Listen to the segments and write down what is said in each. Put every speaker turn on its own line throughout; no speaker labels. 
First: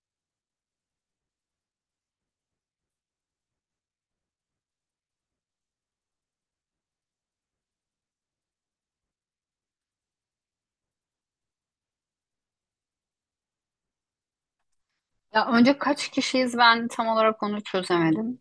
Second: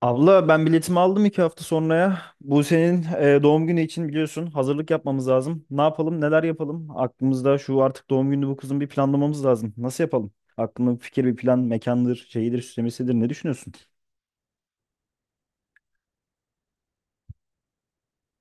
Abla ben biletimi aldım iki hafta sonraya. Bu senin doğum günü için biliyorsun hazırlık yapmamız lazım. Ne yapalım, neler yapalım? Aklımızda şu artık doğum günü bu kızın bir planlamamız lazım. Nasıl yapalım? Aklında bir fikir, bir plan, mekandır, şeyidir, süslemesidir. Ne düşünüyorsun?
Ya önce kaç kişiyiz ben tam olarak onu çözemedim.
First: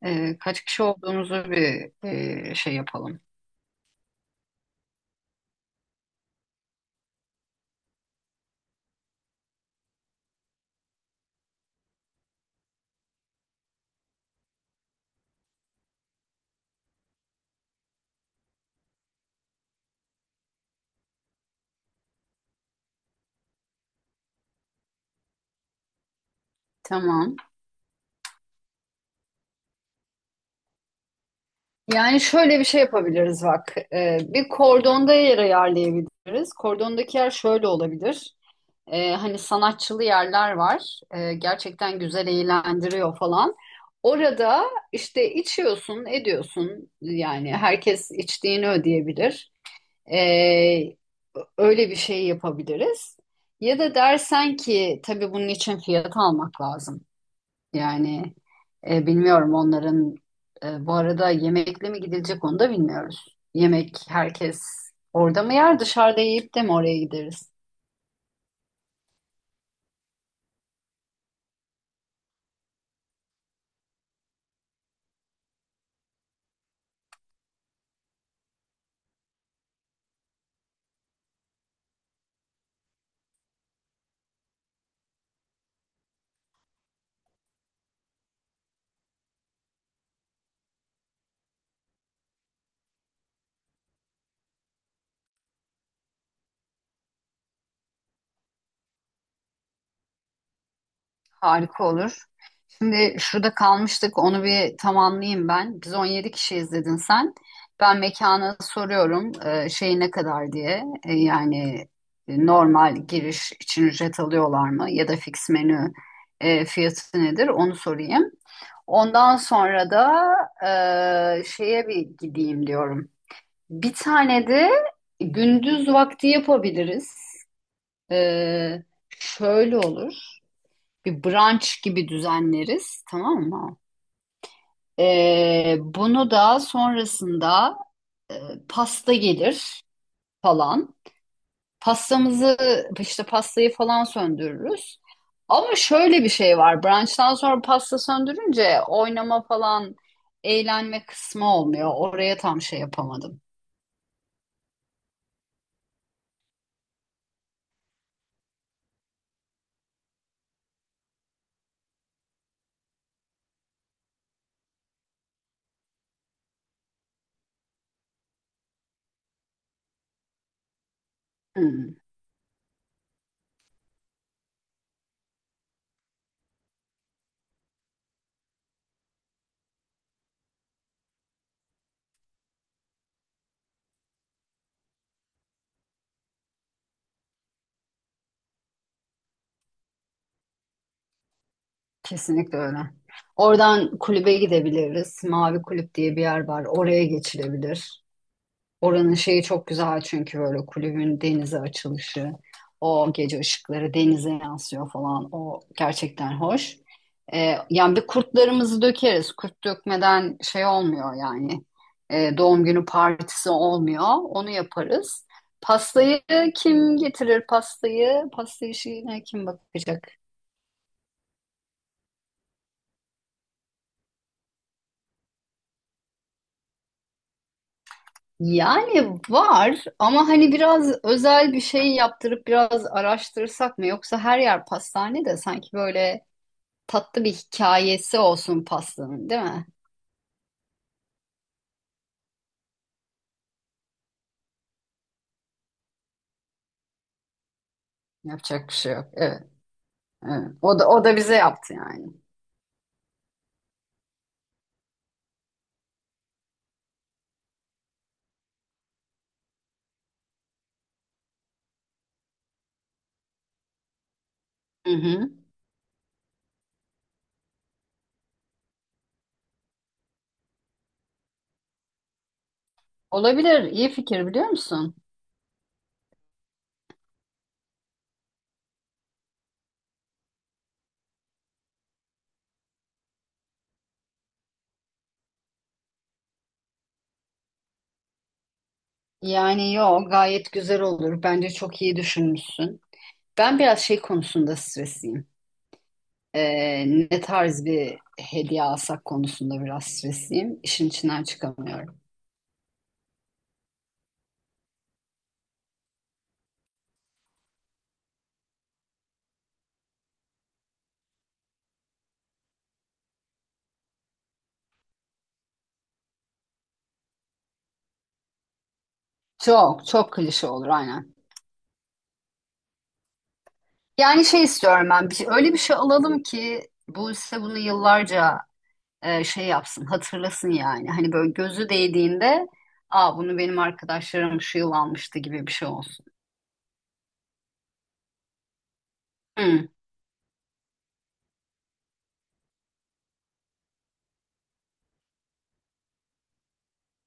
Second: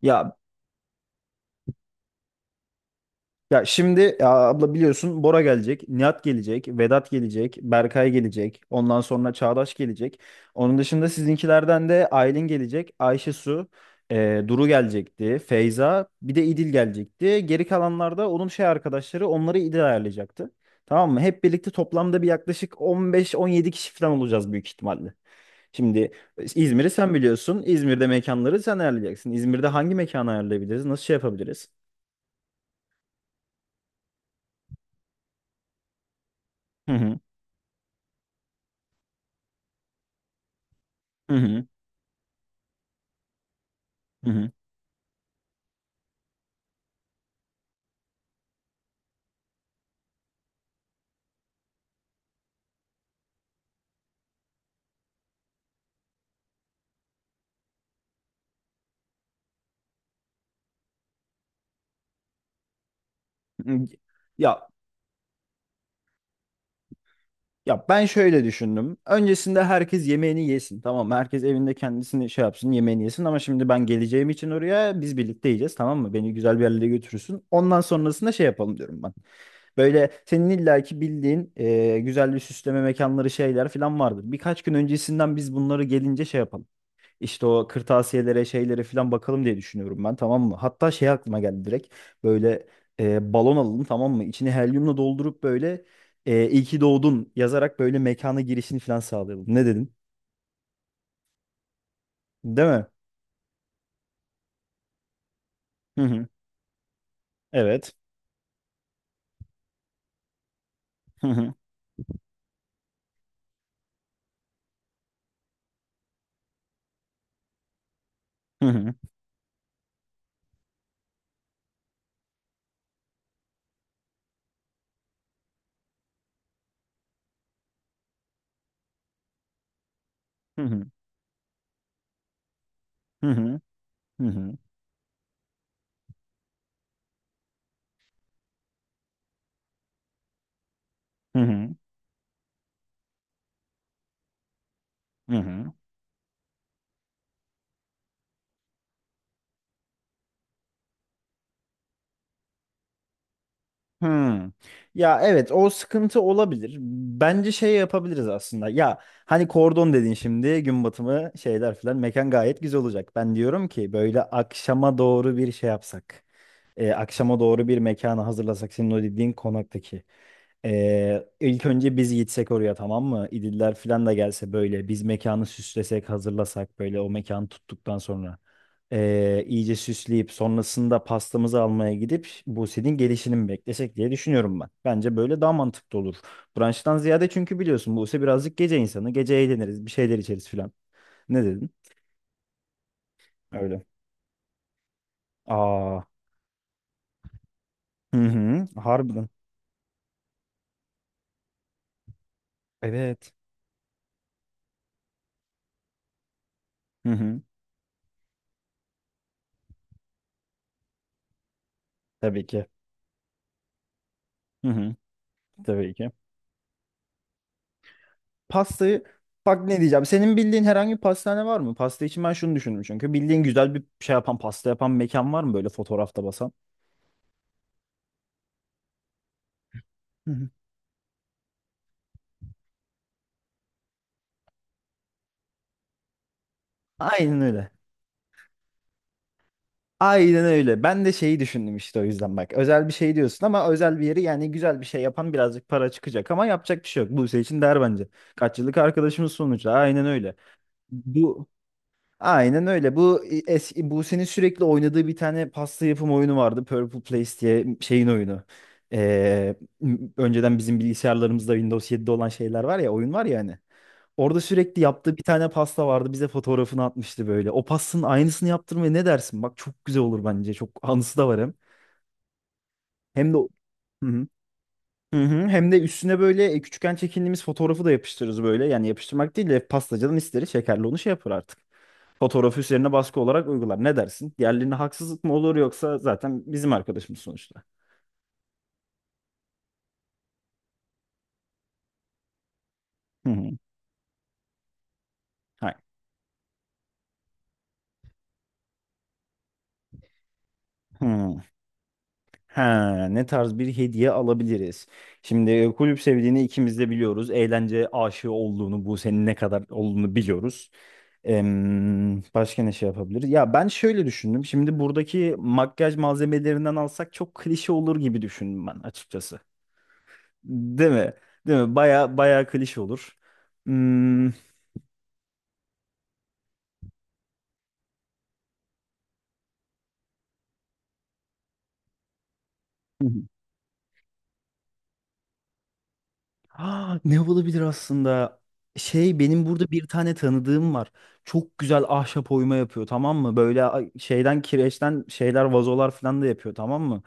Ya.
Kaç kişi olduğumuzu bir şey yapalım.
Şimdi ya abla biliyorsun Bora gelecek, Nihat gelecek, Vedat gelecek, Berkay gelecek, ondan sonra Çağdaş gelecek. Onun dışında sizinkilerden de Aylin gelecek, Ayşe Su, Duru gelecekti, Feyza, bir de İdil gelecekti. Geri kalanlar da onun şey arkadaşları onları İdil ayarlayacaktı. Tamam mı? Hep birlikte toplamda bir yaklaşık 15-17 kişi falan olacağız büyük ihtimalle. Şimdi İzmir'i sen
Tamam.
biliyorsun. İzmir'de mekanları sen ayarlayacaksın. İzmir'de hangi mekanı ayarlayabiliriz? Nasıl şey yapabiliriz?
Yani şöyle bir şey yapabiliriz bak. Bir kordonda yer ayarlayabiliriz.
Hı hı.
Kordondaki yer şöyle olabilir. Hani sanatçılı yerler var.
Hı hı.
Gerçekten güzel eğlendiriyor falan.
Hı hı.
Orada işte içiyorsun, ediyorsun. Yani herkes içtiğini ödeyebilir. Ee, Öyle bir şey yapabiliriz. Ya da dersen ki tabii bunun için fiyat almak lazım. Yani bilmiyorum onların bu arada yemekle mi gidilecek onu da bilmiyoruz. Yemek
Ya,
herkes orada mı yer dışarıda yiyip de mi oraya gideriz?
ben şöyle düşündüm. Öncesinde herkes yemeğini yesin. Tamam mı? Herkes evinde kendisini şey yapsın, yemeğini yesin ama şimdi ben geleceğim için oraya biz birlikte yiyeceğiz, tamam mı? Beni güzel bir yerlere götürürsün. Ondan sonrasında şey yapalım diyorum ben. Böyle senin illaki bildiğin güzel bir süsleme mekanları şeyler falan vardır. Birkaç gün öncesinden biz bunları gelince şey yapalım. İşte o kırtasiyelere şeylere falan bakalım diye düşünüyorum ben, tamam mı? Hatta şey aklıma geldi direkt böyle, balon alalım, tamam mı? İçini helyumla doldurup böyle iyi ki doğdun yazarak böyle mekana girişini falan sağlayalım. Ne dedin?
Harika olur.
Değil mi?
Şimdi şurada kalmıştık onu bir tamamlayayım ben. Biz
Hı
on
hı.
yedi kişi izledin sen.
Evet.
Ben mekana soruyorum, şey ne kadar diye. E,
Hı hı.
yani normal giriş için ücret alıyorlar mı ya da fix menü fiyatı nedir onu sorayım.
Hı hı.
Ondan sonra da şeye bir gideyim diyorum. Bir tane de gündüz vakti yapabiliriz. E, şöyle olur.
Hı hı.
Bir brunch gibi düzenleriz,
Hı
tamam
hı.
mı?
Hı hı.
Bunu da sonrasında e, pasta gelir falan.
Hı hı.
Pastamızı işte pastayı falan söndürürüz.
Hı hı.
Ama şöyle bir şey var. Brunch'tan sonra pasta söndürünce oynama falan eğlenme kısmı olmuyor. Oraya tam şey yapamadım.
Hmm. Ya evet, o sıkıntı olabilir. Bence şey yapabiliriz aslında. Ya hani kordon dedin, şimdi gün batımı şeyler filan mekan gayet güzel olacak. Ben diyorum ki böyle akşama doğru bir şey yapsak. Akşama doğru bir mekanı hazırlasak senin o dediğin konaktaki. İlk
Hmm,
önce biz gitsek oraya, tamam mı? İdiller falan da gelse böyle biz mekanı süslesek, hazırlasak böyle o mekanı tuttuktan sonra. İyice süsleyip sonrasında pastamızı almaya gidip Buse'nin gelişini mi beklesek diye düşünüyorum ben. Bence böyle daha mantıklı olur. Brunch'tan ziyade, çünkü biliyorsun Buse birazcık gece insanı. Gece eğleniriz, bir şeyler içeriz falan. Ne dedin?
kesinlikle öyle.
Öyle.
Oradan kulübe gidebiliriz. Mavi Kulüp
Aa.
diye bir yer var. Oraya geçilebilir.
Hı hı.
Oranın
Harbiden.
şeyi çok güzel çünkü böyle kulübün denize açılışı, o
Evet.
gece ışıkları denize yansıyor falan. O gerçekten hoş.
Hı hı.
Yani bir kurtlarımızı dökeriz. Kurt dökmeden şey olmuyor yani.
Tabii
Doğum
ki.
günü partisi olmuyor. Onu
Hı hı,
yaparız.
tabii ki.
Pastayı kim getirir? Pasta
Pastayı,
işine kim
bak ne diyeceğim.
bakacak?
Senin bildiğin herhangi bir pastane var mı? Pasta için ben şunu düşündüm çünkü. Bildiğin güzel bir şey yapan, pasta yapan mekan var mı böyle fotoğrafta basan?
Yani var ama
Hı hı.
hani biraz özel bir şey yaptırıp biraz araştırsak mı? Yoksa her yer pastane de sanki böyle tatlı bir
Aynen öyle.
hikayesi olsun pastanın, değil mi?
Aynen öyle. Ben de şeyi düşündüm işte, o yüzden bak. Özel bir şey diyorsun ama özel bir yeri yani güzel bir şey yapan birazcık para çıkacak ama yapacak bir şey yok. Buse için der bence. Kaç
Yapacak bir
yıllık
şey yok.
arkadaşımız
Evet,
sonuçta. Aynen öyle.
evet. O da bize
Bu.
yaptı yani.
Aynen öyle. Bu eski Buse'nin sürekli oynadığı bir tane pasta yapım oyunu vardı. Purple Place diye şeyin oyunu. Önceden bizim bilgisayarlarımızda Windows 7'de olan şeyler var ya, oyun var ya hani. Orada sürekli
Hı
yaptığı bir
hı.
tane pasta vardı. Bize fotoğrafını atmıştı böyle. O pastanın aynısını yaptırmaya ne dersin? Bak çok güzel olur bence. Çok anısı da var hem. Hem de
Olabilir. İyi
Hı hı.
fikir biliyor musun?
Hı hı. Hem de üstüne böyle küçükken çekindiğimiz fotoğrafı da yapıştırırız böyle. Yani yapıştırmak değil de pastacadan isteriz, şekerli onu şey yapar artık. Fotoğrafı üzerine baskı olarak uygular. Ne dersin? Diğerlerine haksızlık mı olur yoksa zaten bizim arkadaşımız sonuçta.
Yani yo gayet güzel olur. Bence çok iyi düşünmüşsün.
Hı hı.
Ben biraz şey konusunda stresliyim.
Hayır.
Ee, Ne tarz bir hediye alsak konusunda biraz stresliyim. İşin içinden
Hı.
çıkamıyorum.
Ha, ne tarz bir hediye alabiliriz? Şimdi kulüp sevdiğini ikimiz de biliyoruz. Eğlence aşığı olduğunu, bu senin ne kadar olduğunu biliyoruz. Başka ne şey yapabiliriz? Ya ben şöyle düşündüm. Şimdi buradaki makyaj malzemelerinden alsak çok klişe olur gibi düşündüm ben açıkçası.
Çok çok klişe olur
Değil mi?
aynen.
Değil mi? Baya baya klişe olur.
Yani
Hmm.
şey istiyorum ben. Bir, şey, öyle bir şey alalım ki bu ise bunu yıllarca şey yapsın, hatırlasın yani. Hani böyle gözü değdiğinde, aa bunu benim arkadaşlarım şu yıl almıştı gibi bir şey olsun.
Ah, ne olabilir aslında? Şey benim
Hı,
burada bir tane tanıdığım var. Çok güzel ahşap oyma yapıyor, tamam mı? Böyle şeyden kireçten şeyler vazolar falan da yapıyor, tamam mı?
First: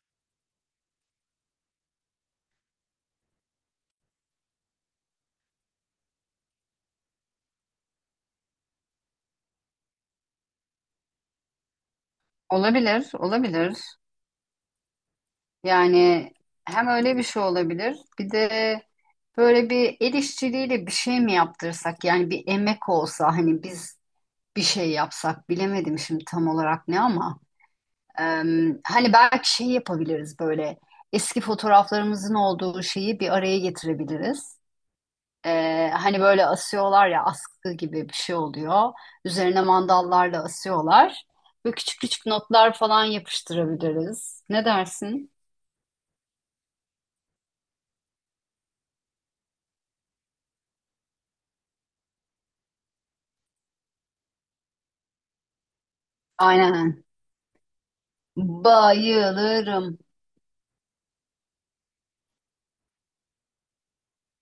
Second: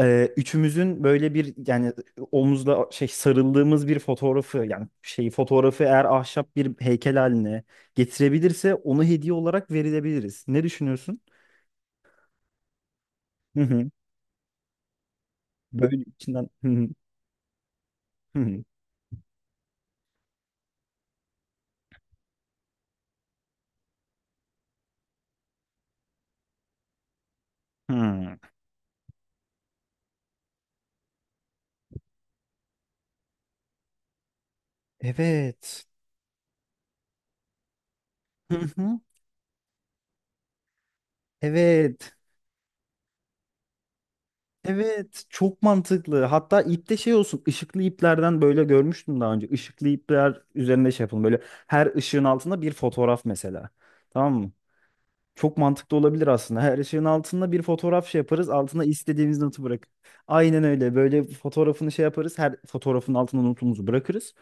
Üçümüzün böyle bir yani omuzda şey sarıldığımız bir fotoğrafı yani şeyi fotoğrafı eğer ahşap bir heykel haline getirebilirse onu hediye olarak verilebiliriz. Ne düşünüyorsun?
olabilir,
Hı
olabilir.
hı. Böyle
Yani
içinden. Hı
hem
hı.
öyle bir şey olabilir, bir
Hı
de
hı.
böyle bir el işçiliğiyle bir şey mi yaptırsak? Yani bir emek olsa hani biz bir şey yapsak, bilemedim şimdi tam olarak ne ama. e,
Hı.
Hani belki şey yapabiliriz böyle. Eski fotoğraflarımızın olduğu şeyi bir araya getirebiliriz.
Evet.
Hani böyle asıyorlar ya askı gibi bir şey
Hı
oluyor.
hı.
Üzerine mandallarla asıyorlar. Böyle küçük
Evet.
küçük notlar falan yapıştırabiliriz. Ne
Evet,
dersin?
çok mantıklı. Hatta ipte şey olsun, ışıklı iplerden böyle görmüştüm daha önce. Işıklı ipler üzerinde şey yapalım. Böyle her ışığın altında bir fotoğraf mesela. Tamam mı? Çok mantıklı olabilir aslında. Her
Aynen.
ışığın altında bir fotoğraf şey yaparız. Altına istediğimiz notu bırak.
Bayılırım.
Aynen öyle. Böyle fotoğrafını şey yaparız. Her fotoğrafın altına notumuzu bırakırız.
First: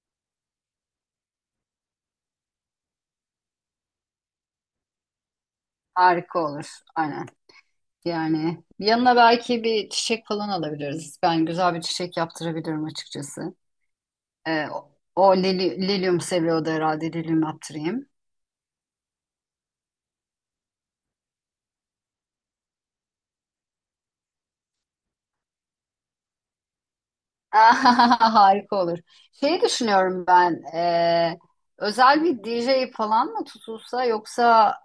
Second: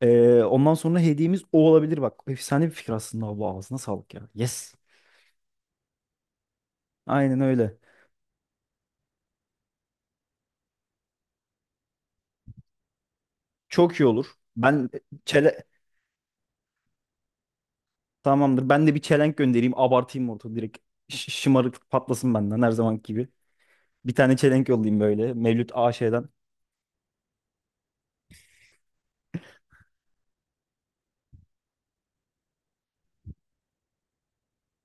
Ondan sonra hediyemiz o olabilir. Bak, efsane bir fikir aslında. Bu ağzına sağlık ya. Yes.
Harika olur. Aynen.
Aynen öyle.
Yani yanına belki bir çiçek falan alabiliriz. Ben güzel bir çiçek yaptırabilirim açıkçası.
Çok iyi olur. Ben
O
çele
lilyum seviyordu herhalde. Lilyum yaptırayım.
Tamamdır. Ben de bir çelenk göndereyim. Abartayım ortalığı direkt. Şımarıklık patlasın benden her zamanki gibi. Bir tane çelenk yollayayım böyle. Mevlüt AŞ'den.
Harika olur. Şeyi düşünüyorum ben. Özel bir DJ falan mı tutulsa yoksa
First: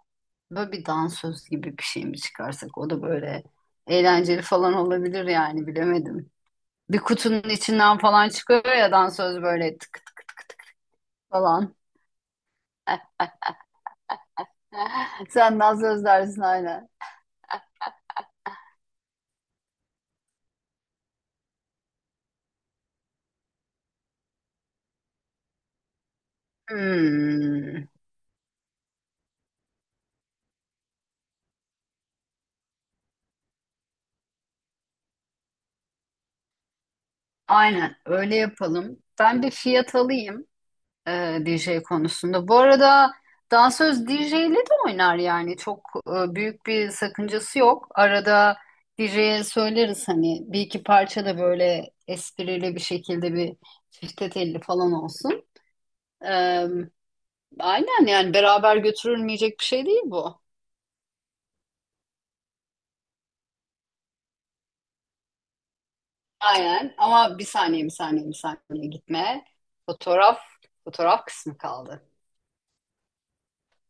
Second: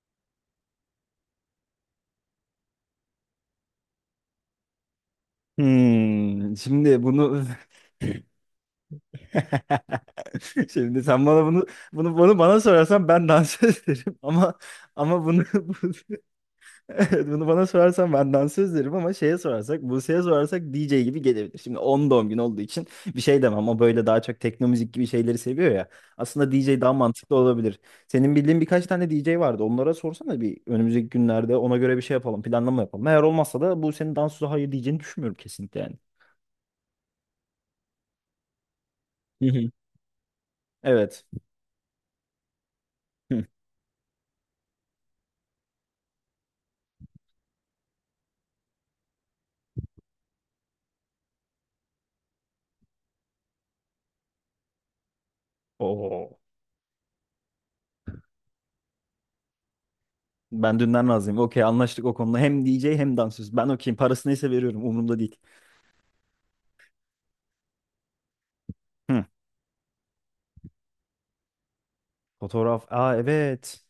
böyle bir dansöz gibi bir şey mi çıkarsak? O da böyle eğlenceli falan olabilir yani bilemedim.
Hmm,
Bir
şimdi
kutunun
bunu.
içinden falan çıkıyor ya dansöz böyle tık tık tık tık
Şimdi sen bana bunu
falan.
bunu bunu bana sorarsan ben dans ederim ama ama bunu.
Sen dansöz dersin aynen.
Evet, bunu bana sorarsan ben dansöz derim ama şeye sorarsak, Buse'ye sorarsak DJ gibi gelebilir. Şimdi 10 doğum günü olduğu için bir şey demem. O böyle daha çok tekno müzik gibi şeyleri seviyor ya. Aslında DJ daha mantıklı olabilir.
Hmm,
Senin bildiğin birkaç tane DJ vardı. Onlara sorsana bir, önümüzdeki günlerde ona göre bir şey yapalım, planlama yapalım. Eğer olmazsa da Buse'nin dansöze hayır diyeceğini düşünmüyorum kesinlikle yani.
aynen öyle yapalım. Ben
Hı
bir
hı.
fiyat alayım
Evet.
DJ konusunda. Bu arada
Hı.
dansöz DJ'li de oynar yani çok büyük bir sakıncası yok. Arada DJ'ye söyleriz hani bir iki parça da böyle esprili bir şekilde bir çifte telli falan olsun.
Oo.
E, aynen yani beraber götürülmeyecek bir şey değil bu.
Ben dünden razıyım. Okey, anlaştık o konuda. Hem DJ hem dansöz. Ben okeyim. Parası neyse veriyorum. Umurumda değil.
Aynen ama bir saniye bir saniye bir saniye
Hı.
gitme. Fotoğraf Fotoğraf kısmı kaldı.
Fotoğraf. Aa evet.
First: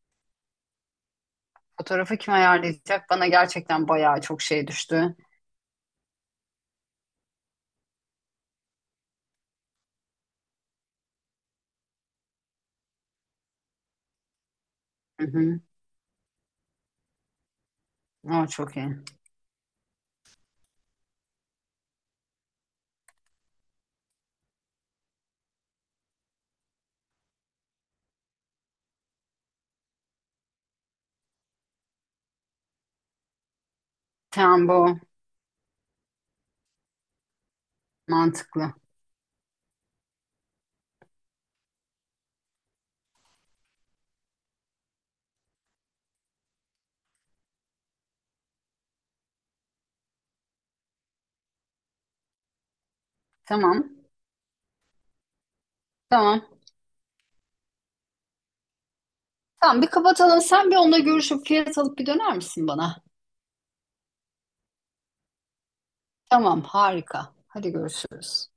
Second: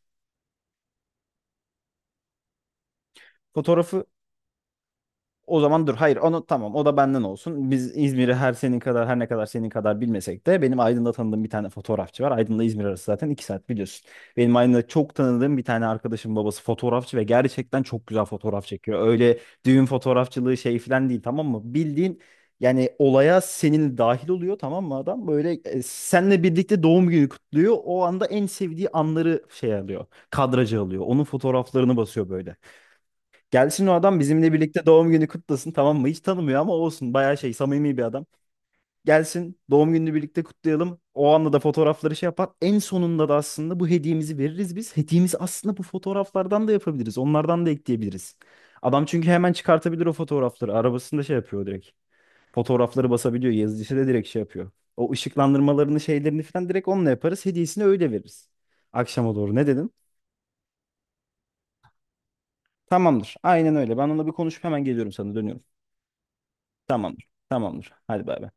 Fotoğrafı kim ayarlayacak? Bana gerçekten
Fotoğrafı.
bayağı çok şey düştü.
O zaman dur, hayır onu tamam o da benden olsun. Biz İzmir'i her ne kadar senin kadar bilmesek de benim Aydın'da tanıdığım bir tane fotoğrafçı var. Aydın'la İzmir arası zaten iki saat biliyorsun. Benim Aydın'da çok
Hı
tanıdığım
hı.
bir tane arkadaşım babası fotoğrafçı ve gerçekten çok güzel
O
fotoğraf
çok iyi.
çekiyor. Öyle düğün fotoğrafçılığı şey falan değil tamam mı? Bildiğin yani olaya senin dahil oluyor, tamam mı adam? Böyle seninle birlikte doğum günü kutluyor. O anda en sevdiği anları şey alıyor. Kadraja alıyor. Onun fotoğraflarını basıyor böyle. Gelsin o adam bizimle
Tamam
birlikte
bu
doğum günü kutlasın, tamam mı? Hiç tanımıyor ama olsun, bayağı şey samimi bir adam.
mantıklı.
Gelsin doğum gününü birlikte kutlayalım. O anda da fotoğrafları şey yapar. En sonunda da aslında bu hediyemizi veririz biz. Hediyemizi aslında bu fotoğraflardan da yapabiliriz. Onlardan da ekleyebiliriz. Adam çünkü hemen çıkartabilir o fotoğrafları. Arabasında şey yapıyor direkt. Fotoğrafları basabiliyor.
Tamam.
Yazıcısı da direkt şey yapıyor. O ışıklandırmalarını şeylerini
Tamam.
falan direkt onunla yaparız. Hediyesini öyle veririz. Akşama doğru ne
Tamam bir
dedin?
kapatalım. Sen bir onunla görüşüp fiyat alıp bir döner misin bana?
Tamamdır. Aynen öyle. Ben onunla bir konuşup hemen geliyorum, sana dönüyorum.
Tamam
Tamamdır.
harika. Hadi
Tamamdır. Hadi bay
görüşürüz.
bay.